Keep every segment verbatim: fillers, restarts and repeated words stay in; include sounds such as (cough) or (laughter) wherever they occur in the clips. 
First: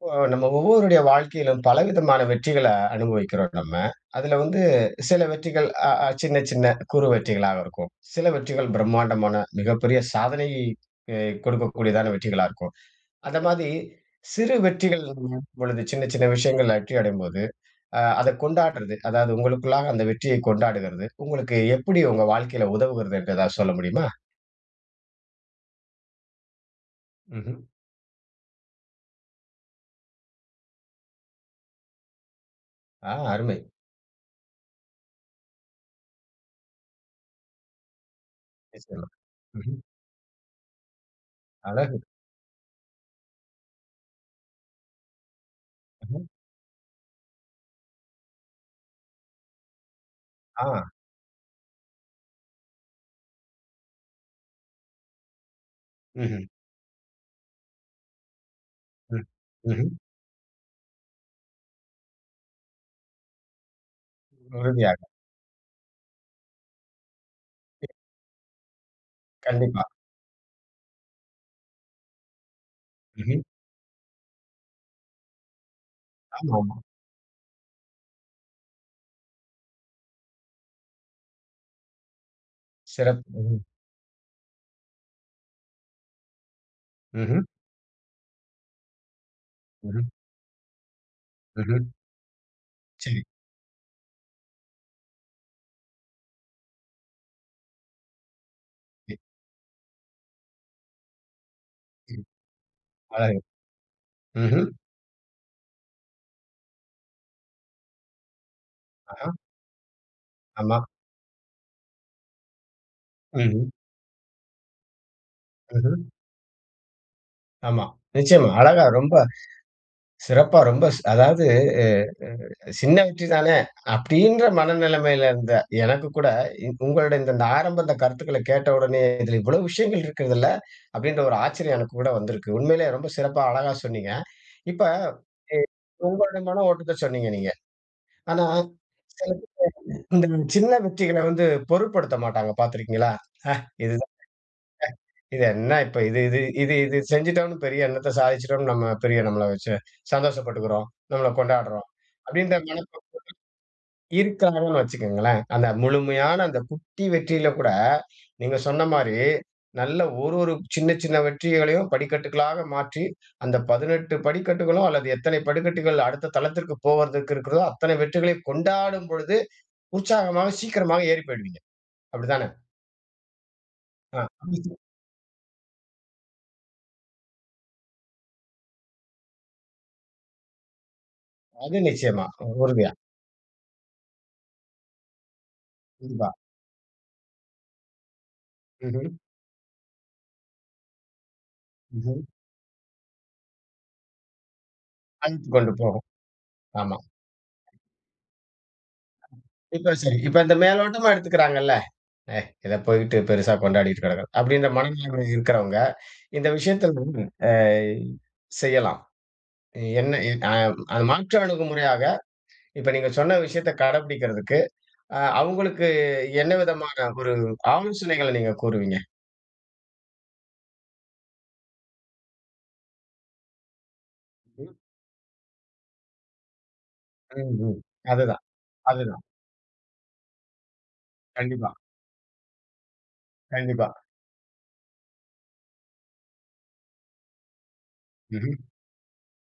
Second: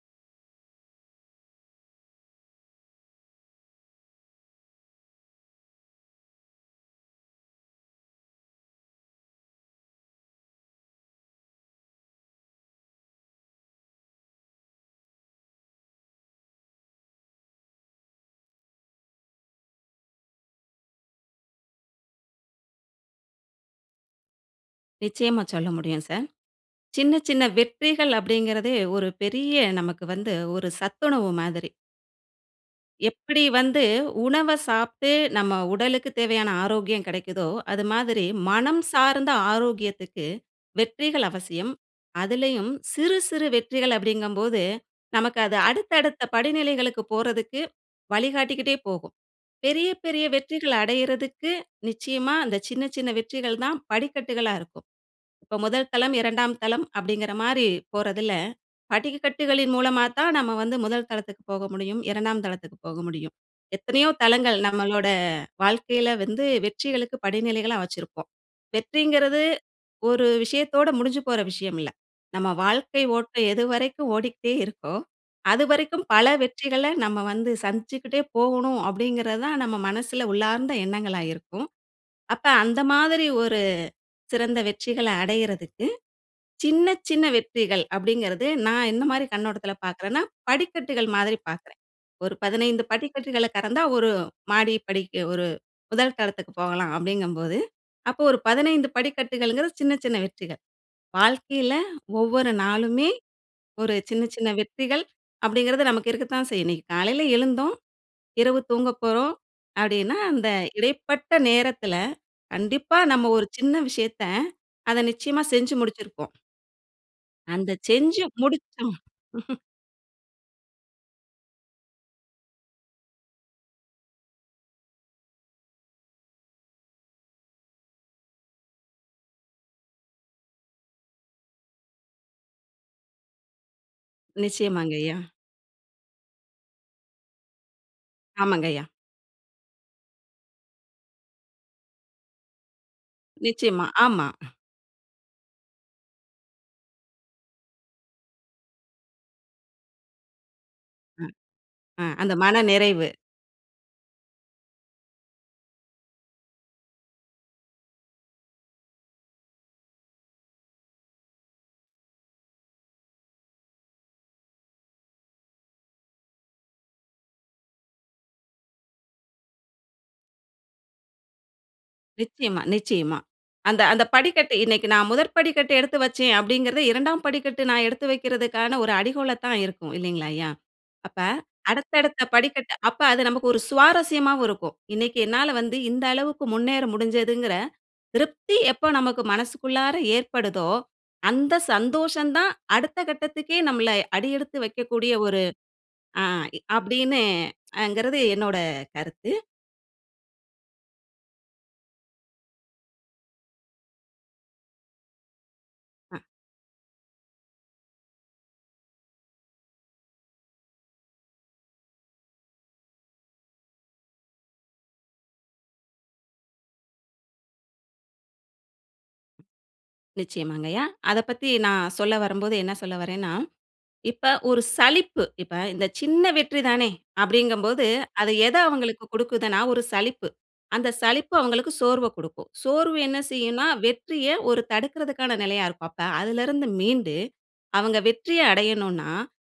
இப்போ நம்ம ஒவ்வொவருடைய வாழ்க்கையிலும் பலவிதமான வெற்றிகள அனுபவிக்கிறோம், நம்ம. அதில வந்து சில வெற்றிகள் அ அ சின்ன சின்ன குறு வெற்றிகளாக இருக்கும். சில வெற்றிகள் பிரம்மாண்டமான மிகப்பெரிய சாதனை அ கொடுக்கக்கூடியதான வெற்றிகளா இருக்கும். அந்தமாதிரி சிறு வெற்றிகளின் பொழுது சின்ன சின்ன விஷயங்கள்ல வெற்றி அடையும்போது, அ அத கொண்டாடுறது அதாவது உங்களுக்குள்ளாக அந்த வெற்றியை கொண்டாடுகிறது, உங்களுக்கு எப்படி உங்க வாழ்க்கையில உதவுகிறது என்று எதாவது சொல்ல முடியுமா? நிச்சயமா சொல்ல முடியும், சார்! சின்ன சின்ன ம்ஹ்ம். வெற்றிகள் அப்படின்கிறதே ஒரு பெரிய நமக்கு வந்து ஒரு சத்துணவு மாதிரி. ஆ. எப்படி அருமை! வந்து உணவ சாப்பிட்டு நம்ம உடலுக்குத் தேவையான ஆரோக்கியம் கிடைக்குதோ, அது மாதிரி, மனம் நிச்சயமா. சார்ந்த ம்ஹ்ம். ஆரோக்கியத்துக்கு வெற்றிகள் அவசியம். அழகு! அதிலேயும் சிறு சிறு வெற்றிகள் அப்படிங்கும்போது, நமக்கு அது அடுத்த அடுத்த ம். படிநிலைகளுக்கு போறதுக்கு வழிகாட்டிக்கிட்டே போகும். பெரிய பெரிய வெற்றிகள் ஆ! அடையிறதுக்கு நிச்சயமா அந்த சின்ன சின்ன வெற்றிகள் தான் படிக்கட்டுகளா இருக்கும். இப்போ முதல் தளம், ம்ஹ்ம். இரண்டாம் தளம் அப்படிங்கிற மாரி போறதில, ம். படிக்கட்டுகளின் ம்ஹ்ம். மூலமா தான், நம்ம வந்து முதல் தளத்துக்கு போக முடியும். இரண்டாம் தளத்துக்கு போக முடியும். எத்தனையோ தளங்கள் உறுதியாக. நம்மளோட வாழ்க்கையில வந்து வெற்றிகளுக்கு படிநிலைகளா வச்சிருப்போம். வெற்றிங்கிறது கண்டிப்பா. ஒரு விஷயத்தோட முடிஞ்சு போற விஷயம் இல்ல. "நம்ம வாழ்க்கை ம்ஹ்ம். ஓட்டம் எது வரைக்கும் ஓடிகிட்டே இருக்கோ, அதுவரைக்கும் பல ஆமாமா. வெற்றிகள நம்ம வந்து சந்திச்சுக்கிட்டே போகணும்." அப்படிங்கிறது தான் நம்ம மனசில் உள்ளார்ந்த எண்ணங்களா இருக்கும். அப்ப, அந்த சிறப் மாதிரி ஒரு ம்ஹ்ம். சிறந்த வெற்றிகள அடையிறதுக்கு, சின்ன சின்ன ம்ஹ்ம். வெற்றிகள் அப்படிங்கிறது நான் என்ன மாதிரி கண்ணோட்டத்தில் ம்ஹ்ம். பார்க்குறேன்னா, படிக்கட்டுகள் மாதிரி பார்க்குறேன். ம்ஹ்ம். ஒரு பதினைந்து சரி. படிக்கட்டுகளை கடந்தா ஒரு மாடி படிக்கு, ஒரு முதல் தளத்துக்கு போகலாம் அப்படிங்கும்போது, அப்போ ஒரு பதினைந்து கே படிக்கட்டுகளுங்கிறது சின்ன சின்ன வெற்றிகள். வாழ்க்கையில ஒவ்வொரு நாளுமே, அழகு. ஒரு சின்ன சின்ன ம்ஹ்ம். வெற்றிகள் அப்படிங்கிறது நமக்கு இருக்கத்தான் செய்யும். இன்னைக்கு காலையில எழுந்தோம், இரவு தூங்கப் ஆஹா! போறோம் அப்படின்னா அந்த ஆமா. இடைப்பட்ட நேரத்தில, கண்டிப்பா நம்ம ஒரு ம்ஹ்ம். சின்ன விஷயத்த அத நிச்சயமா செஞ்சு ம்ஹ்ம். முடிச்சிருப்போம். அந்த ஆமா. செஞ்சு நிச்சயமா. அழகா முடிச்சோ ரொம்ப (laughs) சிறப்பா ரொம்ப ச அதாவது (unintelligible) "சின்ன வெற்றி தானே" அப்படின்ற மனநிலைமையில இருந்த எனக்கு கூட இ உங்களுடைய இந்த த ஆரம்ப இந்த கருத்துக்களை கேட்ட உடனே, "இதில் இவ்வளவு விஷயங்கள் இருக்குதுல்ல!" அப்படின்ற ஒரு ஆச்சரியம் எனக்கு கூட வந்திருக்கு. உண்மையிலே ரொம்ப சிறப்பா அழகா சொன்னீங்க. இப்ப நிச்சயமாங்கய்யா. (unintelligible) உங்களுடைய மன ஓட்டத்த சொன்னீங்க நீங்க. ஆனா ஆமாங்கய்யா. சில பேர் இந்த சின்ன வெற்றிகள வந்து பொருட்படுத்த மாட்டாங்க. பார்த்திருக்கீங்களா? "ஹ நிச்சயமா. இதுதா ஹ ஆமா. இது என்ன இப்ப! இது இது இது இது செஞ்சுட்டோம்னு, பெரிய என்னத்த சாதிச்சுட்டோம்னு, நம்ம பெரிய நம்மள வைச்சு சந்தோஷப்பட்டுக்கிறோம்? அ நம்மளை கொண்டாடுறோம்." ஆ. அந்த அப்படின்ற மன மனப்பக்குவ நிறைவு. இருக்காங்கன்னு வைச்சுகோங்களேன். அந்த முழுமையான, அந்த குட்டி வெற்றியில கூட, நீங்க சொன்ன மாரி நல்ல ஒரு ஒரு சின்ன சின்ன வெற்றிகளையும் படிக்கட்டுகளாக மாற்றி, அந்த பதினெட்டு படிக்கட்டுகளும் அல்லது எத்தனை படிக்கட்டுகள் அடுத்த தளத்திற்கு போவதற்கு இருக்கிறதோ அத்தனை வெற்றிகளை கொண்டாடும் பொழுது உற்சாகமாக, சீக்கிரமாக ஏறி போய்டுவீங்க. அப்படித்தான? நிச்சயமா, நிச்சயமா. அந்த அந்த ஆ படிக்கட்டு (unintelligible) "இன்னைக்கு, நான் முதற் படிக்கட்டு எடுத்து வைச்சேன்." அப்படிங்கிறதே இரண்டாம் படிக்கட்டு நான் எடுத்து வைக்கிறதுக்கான ஒரு அடிகோலா தான் இருக்கும். இல்லைங்களாய்யா? அப்ப அது அடுத்த அடுத்த நிச்சயமா. படிக்கட்டு உறுதியா. அப்ப அது நமக்கு ஒரு சுவாரஸ்யமாவும் இருக்கும். இன்னைக்கு என்னால வந்து இந்த கண்டிப்பா. அளவுக்கு முன்னேற முடிஞ்சதுங்கிற திருப்தி எப்போ ம்ஹ்ம். நமக்கு மனசுக்குள்ளாற ஏற்படுதோ, அந்த ம்ஹ்ம். சந்தோஷம் தான் அடுத்த கட்டத்துக்கே நம்மளை அடியெடுத்து வைக்கக்கூடிய ஒரு அன்த்து கொண்டு போகும். ஆ. ஆமா. அப்படின்னு ங்கிறது, என்னோட கருத்து. இப்போ சரி! இப்போ இந்த மேலோட்டமா எடுத்துக்கிறாங்கள்ல, "ஏய்! இத போயிட்டு பெரிசா கொண்டாடிட்டு கிடக்கறோம்." அப்படின்ற மனநிலைமையில இருக்கிறவங்க அ இந்த விஷயத்த (unintelligible) அ செய்யலாம். என்ன இ அ அ மாற்று அணுகுமுறையாக இப்போ நீங்க சொன்ன விஷயத்த கடைபிடிக்கிறதுக்கு, அ அவங்களுக்கு என்ன விதமான ஒரு ஆலோசனைகள நீங்க கூறுவீங்க? நிச்சயமாங்கய்யா, அதப்பத்தி நான் சொல்ல வரும்போது என்ன சொல்ல வரேன்னா, இப்ப ஒரு ம்ஹ்ம். சலிப்பு, இப்ப இந்த சின்ன வெற்றிதானே, ம் ம். அப்பிடிங்கம்போது, அது அதுதான், எத அவுங்களுக்கு அதுதான். குடுக்குதுன்னா, ஒரு சலிப்பு. அந்த சலிப்பு கண்டிப்பா. அவுங்களுக்கு சோர்வ குடுக்கும். சோர்வு என்ன செய்யுன்னா, கண்டிப்பா. வெற்றிய ஒரு தடுக்குறதுக்கான நிலையா இருக்கும். அப்ப அதுல இருந்து மீண்டு, அவுங்க வெற்றிய ம்ஹ்ம். அடையணுனா,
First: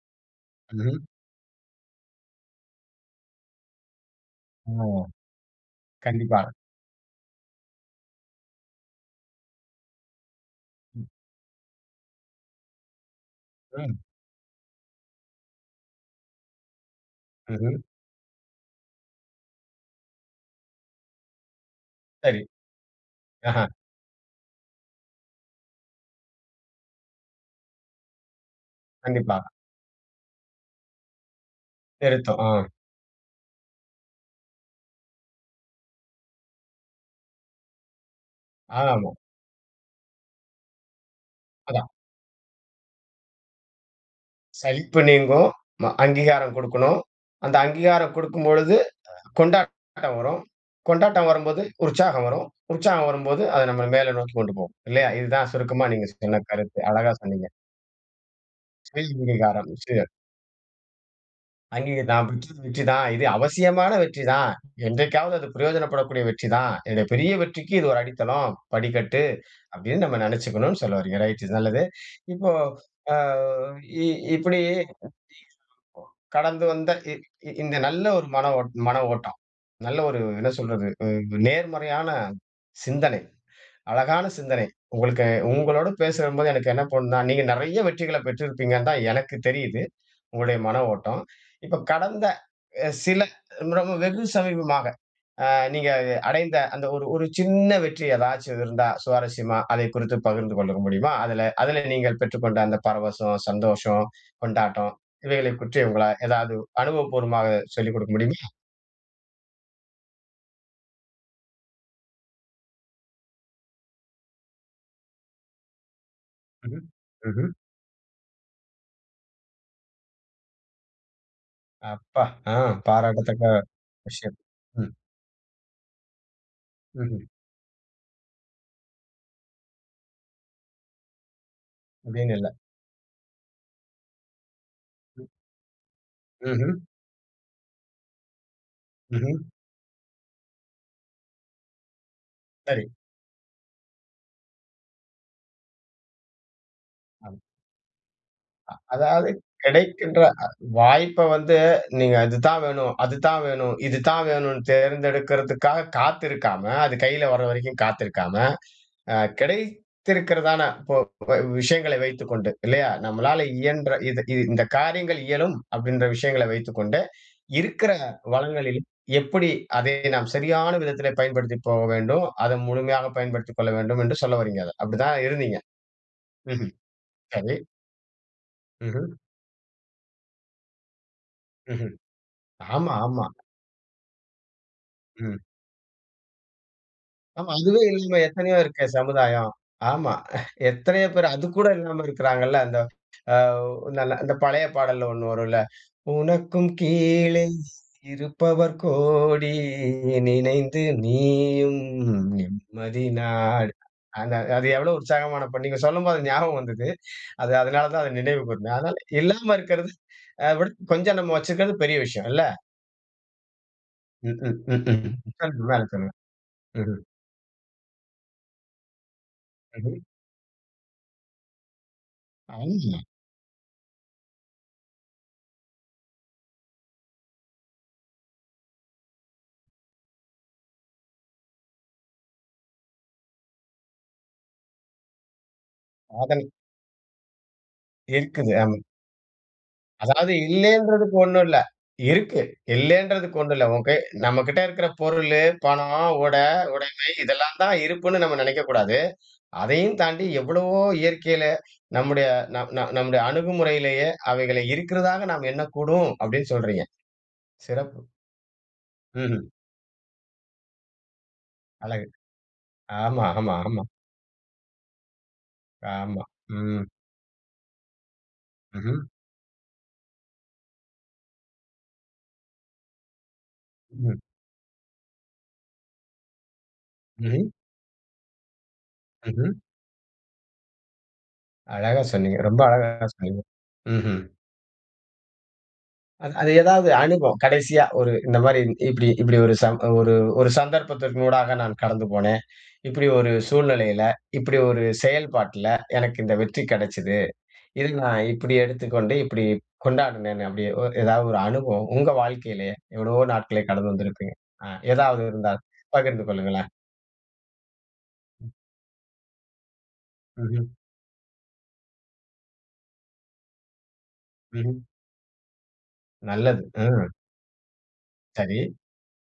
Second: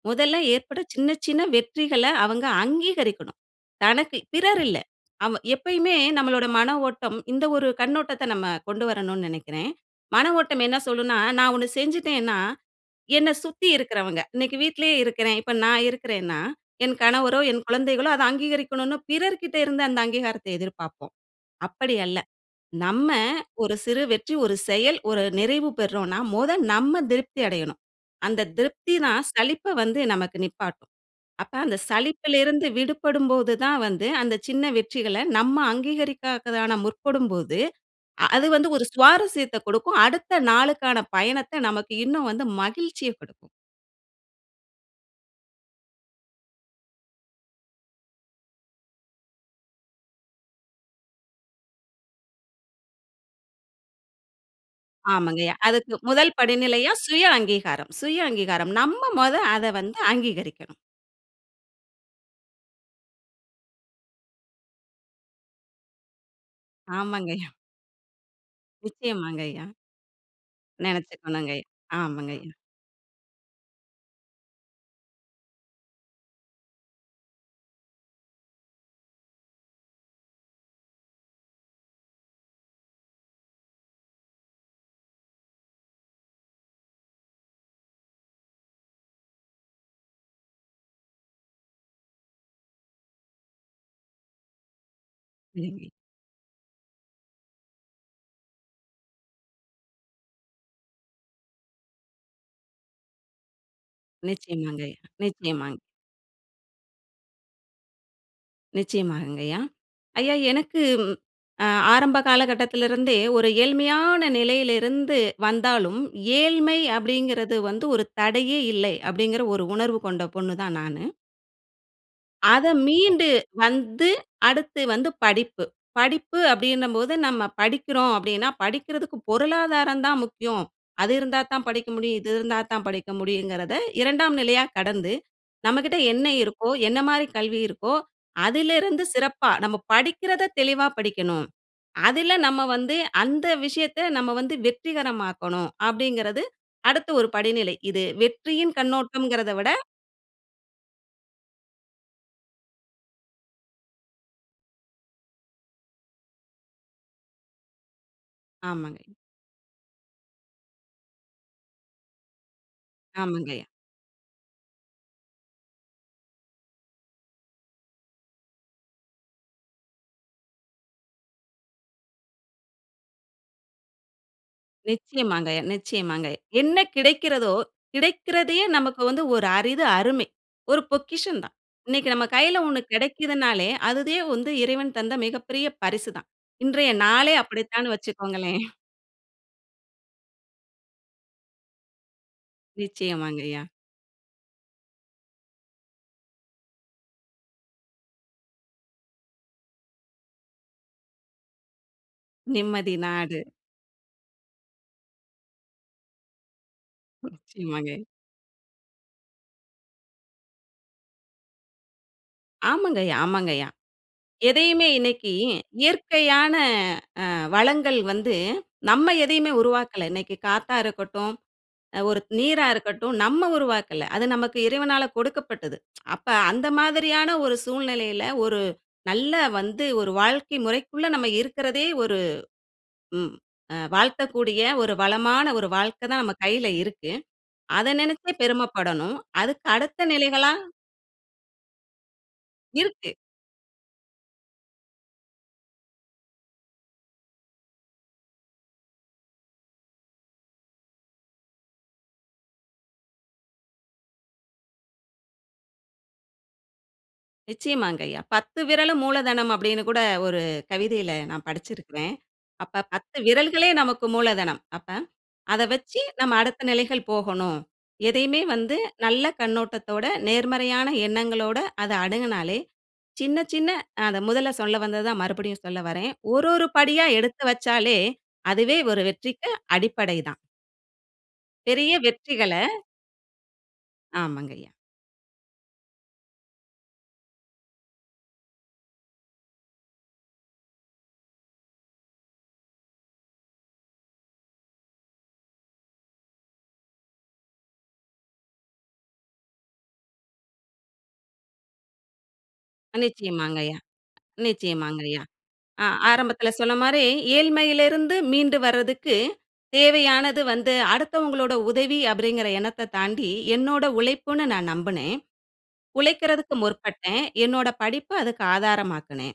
முதல்ல ஏற்பட்ட ம்ஹ்ம். சின்ன, சின்ன வெற்றிகள அவங்க அங்கீகரிக்கணும். தனக்கு பிறர் ஆ, இல்ல. ஆமா, எப்பயுமே கண்டிப்பா. நம்மளோட மன ஓட்டம், இந்த ஒரு கண்ணோட்டத்த நம்ம கொண்டு வரணுன்னு நெனைக்கிறேன். மன ஓட்டம் என்ன ம். சொல்லுன்னா, நான் ஒண்ணு செஞ்சுட்டேன்னா, என்ன சுத்தி ம் இருக்குறவங்க, இன்னைக்கு வீட்லயே இருக்கிறேன், இப்ப நான் இருக்கிறேன்னா, என் கணவரோ! என் ம்ஹ்ம். குழந்தைகளோ! அத அங்கீகரிக்கணுனு பிறர்க்கிட்ட இருந்து அந்த அங்கீகாரத்த எதிர்பாப்போம். அப்பிடி அல்ல, சரி. நம்ம ஆஹ. ஒரு சிறு வெற்றி, ஒரு செயல், ஒரு நிறைவு பெறுறோன்னா முத நம்ம திருப்தி அடையணும். அந்த திருப்திதான் கண்டிப்பா. சலிப்ப வந்து நமக்கு நிப்பாட்டும். அப்ப அந்த சலிப்பில திருத்தம். ஆ. இருந்து விடுபடும்போதுதான் வந்து, அந்த சின்ன வெற்றிகள நம்ம அங்கீகரிக்காகதான முற்படும்போது, அ அது வந்து ஒரு ஆமா. சுவாரசியத்த குடுக்கும். அடுத்த நாளுக்கான பயணத்த அதான். நமக்கு இன்னும் வந்து மகிழ்ச்சிய குடுக்கும். சலிப்பு நீங்கும், ம அங்கீகாரம் குடுக்கணும். அந்த அங்கீகாரம் குடுக்கும் பொழுது அ கொண்டாட்டம் வரும். கொண்டாட்டம் வரும்போது, உற்சாகம் வரும். உற்சாகம் வரும்போது, அத நம்ப மேல நோக்கி கொண்டு போகும் இல்லயா? இதுதான் ஆமாங்கய்யா. சுருக்கமா அதுக்கு நீங்க முதல் சொன்ன கருத்து. படிநிலையா அழகா சுய சொன்னீங்க. அங்கீகாரம், சுய அங்கீகாரம், நம்ப முத அத வந்து (unintelligible) அங்கீகரிக்கணும். அங்கீக (unintelligible) தான். இது அவசியமான வெற்றி தான். என்றைக்காவது அது பிரயோஜனப்படக்கூடிய வெற்றி தான். என்னோட பெரிய ஆமாங்கய்யா. வெற்றிக்கு இது ஒரு அடித்தளம், படிக்கட்டு நிச்சயமாங்கய்யா. அப்பிடின்னு நம்ப நினைச்சிக்கணுனு சொல்ல வர்றீங்க. ரைட் நினைச்சுக்கணுங்கய்யா, நல்லது. இப்போ ஆமாங்கய்யா. அ இ இப்பிடி (unintelligible) கடந்து வந்த இ இந் இந்த நல்ல ஒரு மன ஓட் மன ஓட்டம், நல்ல ஒரு என்ன சொல்றது, அ நேர்மறையான சிந்தனை. அழகான சிந்தனை. உங்களுக்கு உங்களோட பேசுறம் போது, எனக்கு என்ன தோணுனா, நீங்க நிறைய வெற்றிகள்ல பெற்றிருப்பீங்கன்னு தான் எனக்கு தெரியுது. உங்களுடைய மன ஓட்டம். இப்போ கடந்த அ சில (unintelligible) வெகு சமீபமாக அ நீங்க (chuckles) அ அடைந்த அந்த ஒரு ஒரு சின்ன வெற்றி ஏதாச்சும் இருந்தா சுவாரஸ்யமா, அத குறித்து பகிர்ந்து கொள்ள முடியுமா? அதுல அதுல நீங்கள் பெற்றுக்கொண்ட அந்த பரவசம், சந்தோஷம், கொண்டாட்டம் நிச்சயமாங்கய்யா, இவைகளை நிச்சயமாங்க. குற்றிய உங்களா ஏதாவது அனுபவபூர்வமாக சொல்லிக் குடுக்க முடியுமா? நிச்சயமாங்கய்யா. ஐயா, எனக்கு ம் அ ஆரம்ப காலகட்டத்துல இருந்தே ஒரு ஏழ்மையான நிலையில இருந்து வந்தாலும், ம் ஏழ்மை ம்ஹ்ம். அப்பிடிங்கிறது வந்து ஒரு தடையே இல்லை. அப்பிடிங்கிற ஒரு உணர்வு கொண்ட பொண்ணு தான் நானு. அப்பா! ஆ. அத மீண்டு பாராட்டத்தக்க வந்து, விஷயம். அடுத்து ம். வந்து படிப்பு. படிப்பு அப்படின்னபோது, ம்ஹ்ம். நம்ம படிக்கிறோம் அப்படின்னா, படிக்கிறதுக்கு பொருளாதாரம் தான் முக்கியம். அது இருந்தா தான் படிக்க முடியும், இது அப்படின்னு இல்ல. இருந்தா தான் படிக்க முடியுங்கிறதை இரண்டாம் நிலையா கடந்து, ம். நம்மகிட்ட என்ன இருக்கோ, ம்ஹ்ம். என்ன மாரி கல்வி இருக்கோ, அதிலிருந்து ம்ஹ்ம். சிறப்பா, நம்ம படிக்கிறத தெளிவா படிக்கணும். அதில நம்ம சரி. வந்து அந்த விஷயத்த நம்ம வந்து வெற்றிகரமாக்கணும். அப்டிங்கிறது அடுத்த ஒரு ஆ. படிநிலை. இது வெற்றியின் அ அதாவது, கண்ணோட்டம்ங்கிறத விட கிடைக்கின்ற அ வாய்ப்ப வந்து நீங்க இதுதான் வேணும், அதுதான் வேணும், இது தான் வேணும்ண்ட்டு, தேர்ந்தெடுக்கிறதுக்காக காத்திருக்காம, அது கையில வர வரைக்கும் காத்திருக்காம, ஆமாங்கய்யா. அ கிடைத்திருக்கிறதான இப்போ போ விஷயங்களை வைத்துக்கொண்டு இல்லையா? நம்மளால ஆமாங்கய்யா. இயன்ற இது இது இந்த காரியங்கள் இயலும் அப்டின்ற விஷயங்களை வைத்துக்கொண்டு, இருக்கிற வளங்களில் எப்படி அதை நாம் சரியான விதத்திலே பயன்படுத்தி போக வேண்டும்? அத முழுமையாக பயன்படுத்திக் கொள்ள வேண்டும் என்று சொல்ல வறீங்க அத. அப்டி தான் இருந்தீங்க? நிச்சயமாங்கய்யா நிச்சயமாங்கய்யா. ம்ஹ்ம். என்ன கிடைக்கிறதோ, சரி. கிடைக்கிறதையே நமக்கு ம்ஹ்ம். வந்து ஒரு அரிது, அருமை. ஒரு பொக்கிஷந்தான். ம்ஹ்ம். இன்னைக்கு நம்ம கையில ஒண்ணு ஆமா ஆமா. கிடைக்கிதுன்னாலே, அதுவே வந்து இறைவன் தந்த ம். மிகப்பெரிய பரிசு தான். இன்றைய நாளே ஆமா. இதுவே அப்படித்தான்னு இல்லாம எத்தனையோ வச்சுக்கோங்களேன். இருக்கே சமுதாயம்! ஆமா. (chuckles) எத்தனையோ பேர், அதுக்கூட இல்லாம இருக்கிறாங்கல்ல. அந்த நிச்சயமாங்கய்யா. அவ் நல்ல அந்த பழைய பாடல்ல ஒண்ணு வரும் இல்ல உனக்கும் கீழே இருப்பவர் கோடி. நினைந்து நீயும் நிம்மதி நிம்மதி நாடு. நாடு. அந்த அது எவ்வளவு உற்சாகமான பாடல் நீங்க சொல்லும்போது அது ஞாபகம் வந்தது. அது அதனால தான் நிச்சயமாங்கய்யா. அதை நினைவு கூர்ந்தேன். அதனால, இல்லாம இருக்கிறது அதைவிட கொஞ்சம் நம்ம வச்சிருக்கிறது பெரிய விஷயம் இல்ல? ஆமாங்கய்யா ஆமாங்கய்யா. ம்ஹ்ம். எதையுமே ம்ஹ்ம் இன்னைக்கு சொல்லுங்க! மேல சொல்லுங்க. இயற்கையான ம்ஹ்ம். அ வளங்கள் வந்து, நம்ம எதையுமே சரி. உருவாக்கல. இன்னைக்கு காத்தா இருக்கட்டும், அ ஒரு நீரா ஆமா. இருக்கட்டும், நம்ம உருவாக்கல. அது நமக்கு இறைவனால கொடுக்கப்பட்டது. (tsk) அப்ப அந்த மாதிரியான ஒரு சூழ்நிலையில, ஒரு நல்ல வந்து, ஒரு வாழ்க்கை முறைக்குள்ள நம்ம இருக்குறதே ஒரு ம் அ வாழ்த்தக்கூடிய, ஒரு வளமான, ஒரு வாழ்க்க தான் நம்ம அதான் கையில இருக்கு. அத நெனச்சே இருக்குது ஆமா. பெருமப்படணும். அதுக்கு அடுத்த அதாவது நிலைகளா "இல்லைன்றதுக்கு ஒண்ணும் இல்ல! இருக்கு. இருக்கு. இல்லைன்றதுக்கு ஒண்ணும் இல்ல! உன் கை நம்மகிட்ட இருக்கிற பொருளு, பணம், உடை, உடைமை இதெல்லாம் தான் இருப்புன்னு, நம்ம நெனைக்கக்கூடாது. அதையும் தாண்டி எவ்வளவோ இயற்கையில, நம்முடைய நம் நம் நம்முடைய அணுகுமுறையிலேயே, அவைகளை இருக்கிறதாக நாம் எண்ணக்கூடும்" அப்படின்னு சொல்றீங்க? சிறப்பு. நிச்சயமாங்கய்யா. "பத்து விரலும் ம்ஹ்ம். மூலதனம்" அப்படின்னு கூட ஒரு கவிதையில நான் அழகு! படிச்சிருக்கிறேன். அப்ப பத்து ஆமா ஆமா விரல்களே ஆமா. நமக்கு மூலதனம். அப்ப அத வச்சு ஆமா. நம்ம அடுத்த ம். நிலைகள் போகணும். எதையுமே வந்து ம்ஹ்ம். நல்ல கண்ணோட்டத்தோட, நேர்மறையான எண்ணங்களோட அத அணுகுனாலே, சின்ன சின்ன அ ம். அத முதல்ல சொல்ல வந்தது தான் மறுபடியும் சொல்ல வரேன். ஒரு, ஒரு படியா எடுத்து ம்ஹ்ம். வச்சாலே, அதுவே ஒரு வெற்றிக்கு ம்ஹ்ம். அடிப்படை தான். பெரிய அழகா சொன்னீங்க. வெற்றிகள ரொம்ப அழகா சொன்னீங்க. ம்ஹ்ம். ஆமாங்கய்யா. அ அது ஏதாவது அனுபவம், கடைசியா ஒரு இந்த மாரி, இப்டி இப்டி ஒரு சம் ஒரு ஒரு சந்தர்ப்பத்திற்கு ஊடாக நான் கடந்து போனேன். இப்டி ஒரு சூழ்நிலையில, இப்டி ஒரு செயல்பாட்ல, எனக்கு இந்த வெற்றி கெடச்சது. இதை நான் இப்டி எடுத்துக்கொண்டு, இப்டி கொண்டாடினேன்னு அப்டி எதாவது ஒரு அனுபவம் உங்க வாழ்க்கையிலே எவ்வளவோ நாட்களே நிச்சயமாங்கயா கடந்து வந்திருப்பீங்க, அ நிச்சயமாங்கயா! எதாவது இருந்தால் அ பகிர்ந்து ஆரம்பதல கொள்ளுங்களேன். சொன்ன மாரி ஏழ்மையில இருந்து மீண்டு வர்றதுக்கு தேவையானது ம்ஹ்ம். வந்து, அடுத்தவங்களோட உதவி அப்படிங்கிற எண்ணத்தத் தாண்டி என்னோட உழைப்புன்னு நான் ம்ஹ்ம். நம்புனேன். உழைக்கிறதுக்கு நல்லது. அ. முற்பட்டேன். என்னோட படிப்ப அதுக்கு சரி. ஆதாரமாக்குனேன்.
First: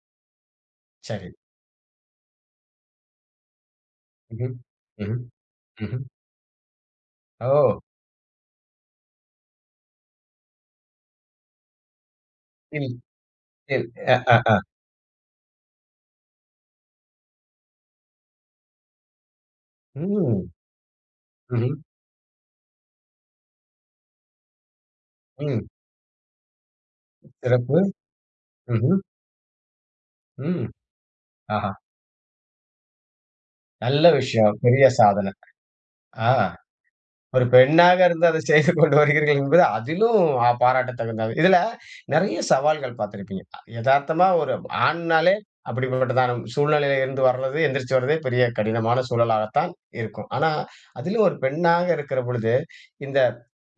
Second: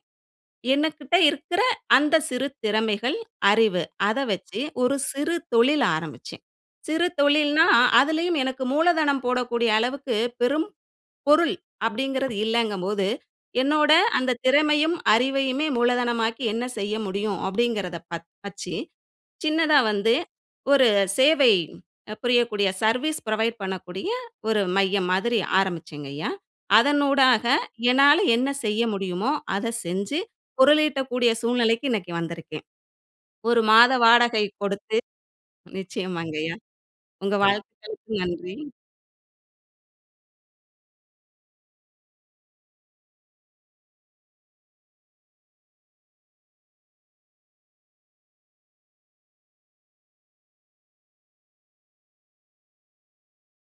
எனகிட்ட சரி. இருக்குற அந்த சிறு திறமைகள், அறிவு அத ம்ஹ்ம், வச்சு ஒரு ம்ஹ்ம், சிறு தொழில் ம்ஹ்ம். ஆரம்பிச்சேன். சிறு தொழில்னா ஓ! அதுலயும் எனக்கு மூலதனம் போடக்கூடிய அளவுக்கு பெரும் பொருள் அப்டிங்கறது ம். இல்லைங்கும்போது, சரி. என்னோட அந்த (laughs) திறமையும் அறிவையுமே மூலதனமாக்கி என்ன செய்ய முடியும் அப்டிங்கறத பர்த்த வச்சு சின்னதா வந்து ம். ஒரு சேவை ம்ஹ்ம். புரியக்கூடிய சர்வீஸ் ப்ரொவைட் பண்ணக்கூடிய ஒரு மையம் மாதிரி ம். ஆரம்பிச்சேங்கயா. அதன் ஊடாக சிறப்பு! என்னால என்ன செய்ய ம்ஹ்ம். முடியுமோ அத செஞ்சு ம். பொருளீட்டக்கூடிய ஆஹ. சூழ்நிலைக்கு இன்னைக்கு வந்திருக்கேன். ஒரு மாத நல்ல வாடகை விஷயம், பெரிய குடுத்து சாதன! அ நிச்சயமாங்கயா உங்க ஒரு பெண்ணாக வாழ்த்துகளுக்கு இருந்து அத நன்றி. செய்துகொண்டு வருகிறீர்கள் என்பது அதிலும் அ பாராட்டத்தகுந்தது. இதுல நறைய சவால்கள் பார்த்திருப்பீங்க. எதார்த்தமா ஒரு ஆண்னாலே, அப்டிப்பட்டதான சூழ்நிலையிலிருந்து வர்றது, எந்திரிச்சு வர்றதே பெரிய கடினமான சூழலாகத்தான் இருக்கும். ஆனா, அதுலயும் ஒரு பெண்ணாக இருக்கிற பொழுது, இந்த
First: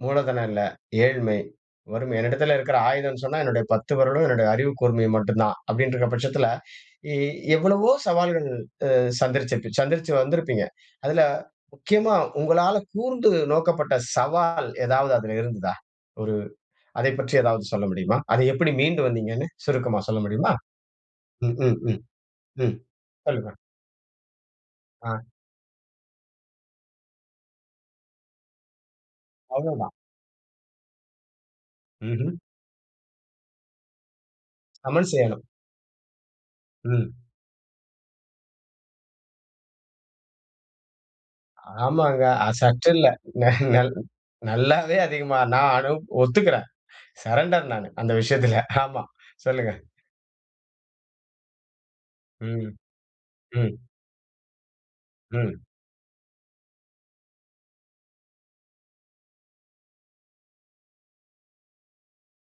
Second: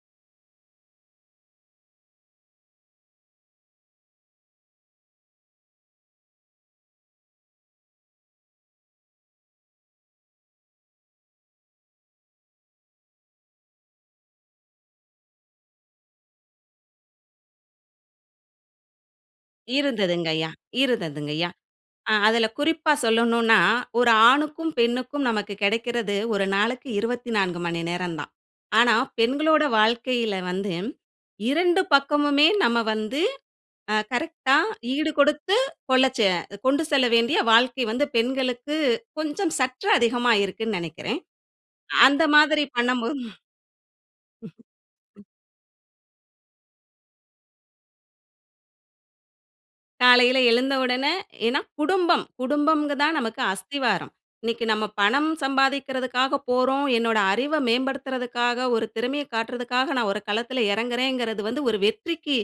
மூலதனம் இல்ல, ஏழ்மை, வறுமை, என்னிடத்தில இருக்கிற ஆயுதம்னு சொன்னா என்னுடைய பத்து வெரலும், என்னுடைய அறிவுக்கூர்மையும் மட்டும்தான். அப்டின்னுருக்கிற பட்சத்துல, எ எவ்வளவோ சவால்கள் அ சந்திச்சிருச்சுப் சந்திச்சு வந்திருப்பீங்க. அதுல முக்கியமா உங்களால கூர்ந்து நோக்கப்பட்ட சவால் ஏதாவது அதுல இருந்ததா? ஒரு அதைப் பற்றி ஏதாவது சொல்ல முடியுமா? அத எப்படி மீண்டு வந்தீங்கன்னு சுருக்கமா சொல்ல இருந்ததுங்கயா முடியுமா? இருந்ததுங்கயா. ம், ம், ம், அ அதுல ம். குறிப்பா சொல்லுங்க. சொல்லணும்னா ஒரு ஆணுக்கும், ஆ. பெண்ணுக்கும் நமக்கு கிடைக்கிறது ஒரு நாளைக்கு இருவத்தி நான்கு மணி நேரம் தான். ஆனா பெண்களோட அவ்வளவு தான். வாழ்க்கையில வந்து இரண்டு ம்ஹ்ம். பக்கமுமே நம்ம வந்து அ கரெக்ட்டா சமன் செய்யணும். ஈடுகுடுத்து கொள்ளச் அ கொண்டு செல்ல ம். வேண்டிய வாழ்க்கை வந்து பெண்களுக்கு கொஞ்சம் சற்று அதிகமா இருக்குன்னு நினைக்கிறேன். அந்த ஆமாங்க. அது மாதிரி சற்று இல்ல. பண்ணும்போது. ந நல் நல்லாவே அதிகமா நானும் ஒத்துக்றேன். சரண்டர் நானு, அந்த விஷயத்ல. ஆமா சொல்லுங்க. காலையில எழுந்த உடனே ஏன்னா குடும்பம் ம். குடும்பம் தான் நமக்கு ம். அஸ்திவாரம். இன்னிக்கு நம்ம பணம் ம். சம்பாதிக்கிறதுக்காக போறோம், என்னோட அறிவ மேம்படுத்துறதுக்காக, ஒரு திறமைய காட்றதுக்காக நா ஒரு களத்துல எறங்குறேங்கறது வந்து ஒரு வெற்றிக்கு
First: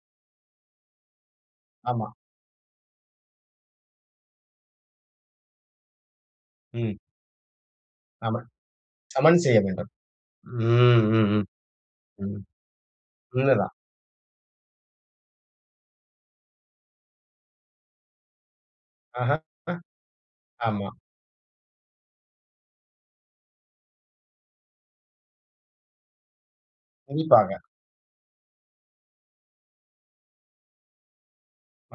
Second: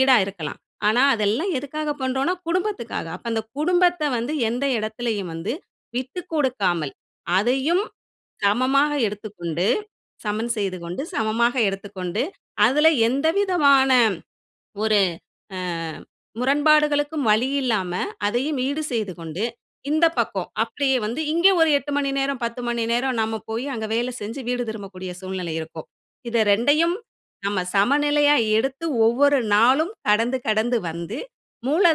ஈடா இருக்கலாம். ஆனா, அதெல்லாம் எதுக்காக ஆமா. பண்றோம்னா குடும்பத்துக்காக. அப்ப அந்த குடும்பத்த வந்து எந்த எடத்துலயும் வந்து விட்டுக்குடுக்காமல், ம். அதையும் ஆமா, சமமாக சமன் செய்ய எடுத்துக்கொண்டு, வேண்டும். சமன் ம். செய்துகொண்டு, ம், ம். சமமாக எடுத்துக்கொண்டு, ம். அதுல உண்ம தான். எந்தவிதமான ஒரு அ முரண்பாடுகளுக்கும் வழியில்லாம அதையும் ஈடு ஆஹ. செய்துகொண்டு, அ. இந்த பக்கம் ஆமா. அப்டியே வந்து இங்க ஒரு எட்டு மணி நேரம், பத்து மணி நேரம் நம்ம போய், அங்க வேல செஞ்சு வீடு திரும்பக்கூடிய சூழ்நிலை இருக்கும். இது ரெண்டையும் கண்டிப்பாக. நம்ம சமநிலையா எடுத்து ஒவ்வொரு நாளும் கடந்து கடந்து வந்து,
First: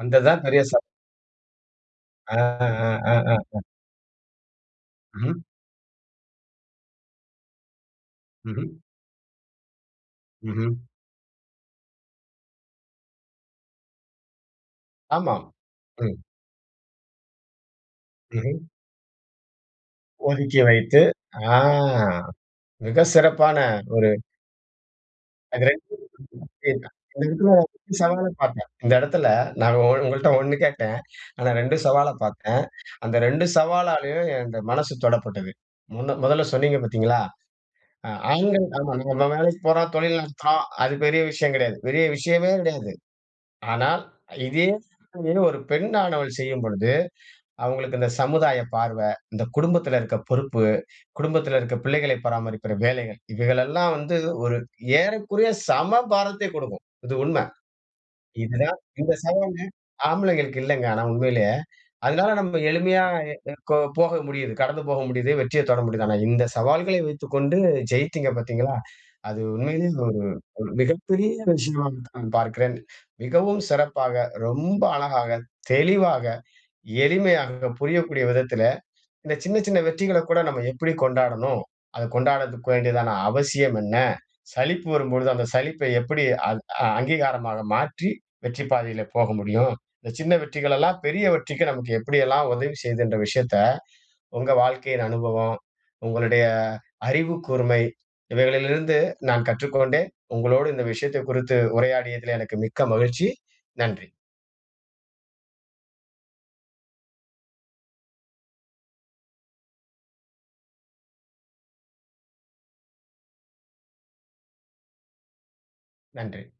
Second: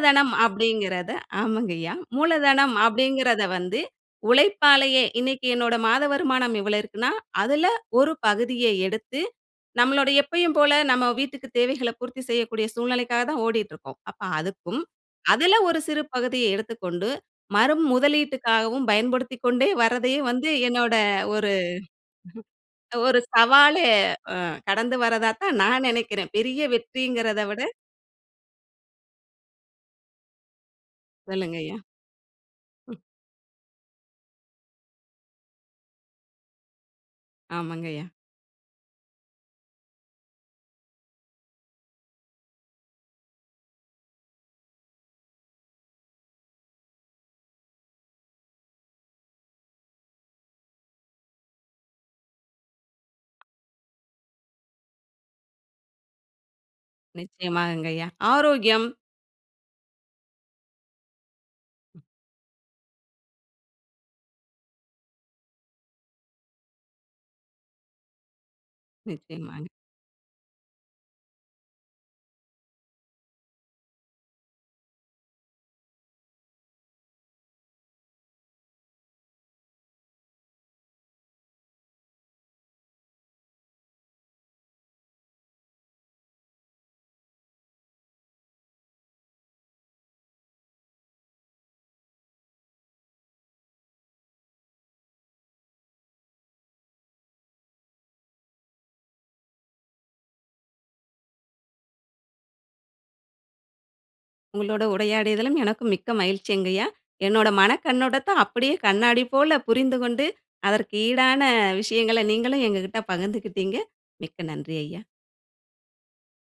வந்தது தான் பெரிய சவால். அப்டிங்கறத, ஆமாங்க ஐயா, ஆ, மூலதனம் ஆ, ஆ. அப்படிங்கறத அ. வந்து உழைப்பாலயே ம். இன்னைக்கு என்னோட மாத வருமானம் இவ்வளவு இருக்குன்னா அதுல ஒரு ம்ஹ்ம். பகுதியை எடுத்து, நம்மளோட எப்பயும் ம்ஹ்ம். போல நம்ம வீட்டுக்கு தேவைகள பூர்த்தி செய்யக்கூடிய சூழ்நிலைக்காகத்தான் ஓடிட்டுருக்கோம். அப்ப அதுக்கும் ஆமா, அதுல ஒரு சிறு ம். பகுதிய எடுத்துக்கொண்டு மறு ம்ஹ்ம். முதலீட்டுக்காகவும் பயன்படுத்திக்கொண்டே வர்றதையே வந்து ஒதுக்கி என்னோட வைத்து, ஒரு ஆ (chuckles) மிக ஒரு சிறப்பான சவால ஒரு அ கடந்து வர்றதாத்தான் அது நான் ரெண்டு நினைக்கிறேன், பெரிய விஷயமா, (unintelligible) இந்த வெற்றிங்கிறத இடத்துல விட ஒரு சவால பாத்தேன். இந்த இடத்துல நான் ஒ ஒங்கள்ட்ட ஒண்ணு கேட்டேன், ஆனா சொல்லுங்க ரெண்டு ஐயா. சவால பாத்தேன். ம். அந்த ரெண்டு சவாலாலையும் என் இந்த மனசு தொடப்பட்டது. முன்ன மொதல சொன்னீங்க பாத்தீங்களா, ஆமாங்கய்யா. ஆண்கள் நம்ம நம்ம வேலைக்கு போறோம், தொழில் நடத்துறோம், அது பெரிய விஷயம் கெடையாது, பெரிய விஷயமே கிடையாது. ஆனா, இதையே தொழில் ஒரு பெண்ணானவள் செய்யும்பொழுது, அவங்களுக்கு இந்த சமுதாய பார்வ, இந்த குடும்பத்துல இருக்க பொறுப்பு, குடும்பத்துல இருக்க பிள்ளைகளை பராமரிக்கிற வேலைகள் இவைகளெல்லாம் வந்து ஒரு ஏறக்குறைய சம பாரத்தை குடுக்கும். இது உண்ம. நிச்சயமாகங்கயா, ஆரோக்கியம். இந்த சவால் ஆம்பளைங்களுக்கு இல்லங்க, ஆனா உண்மையிலேயே. அதனால நம்ம எளிமையா எ கோ போக முடியுது, கடந்து போக முடியுது, வெற்றியத் தொட முடியுது. ஆனா இந்தச் சவால்களை வைத்துக்கொண்டு ஜெயிச்சீங்க பாத்தீங்களா? அது நிச்சயமாக. உண்மையிலேயே ஒரு மிகப்பெரிய விஷயமாத்தான் பார்க்கிறேன். மிகவும் சிறப்பாக, ரொம்ப அழகாக, தெளிவாக, எளிமையாக, புரியக்கூடிய விதத்தில, இந்த சின்ன சின்ன வெற்றிகளக்கூட நம்ம எப்டி கொண்டாடணும், அத கொண்டாடதுக்கு வேண்டியதான அவசியம் என்ன? சலிப்பு வரும்பொழுது அந்த சலிப்பை எப்படி அ அங் அங்கீகாரமாக மாற்றி வெற்றிப் பாதையில போக முடியும், இந்த சின்ன வெற்றிகளெல்லாம் பெரிய வெற்றிக்கு நமக்கு எப்படியெல்லாம் உதவி செய்துன்ற விஷயத்த உங்க வாழ்க்கையின் அனுபவம், உங்களுடைய அறிவுக்கூர்மை இவைகளிலிருந்து நான் கற்றுக்கொண்டேன். உங்களோடு இந்த விஷயத்தக் குறித்து உரையாடியதிலே எனக்கு மிக்க மகிழ்ச்சி. நன்றி. உங்களோட உடையாடியதலும் எனக்கும் மிக்க மகிழ்ச்சிங்கயா. என்னுட மனக் கண்ணோட்டத்த, அப்படியே கண்ணாடி போல புரிந்துகொண்டு, அதற்கு ஈடான விஷயங்களை நீங்களும் எங்கக்கிட்ட பகிர்ந்துகிட்டீங்க. மிக்க நன்றி ஐயா. நன்றி.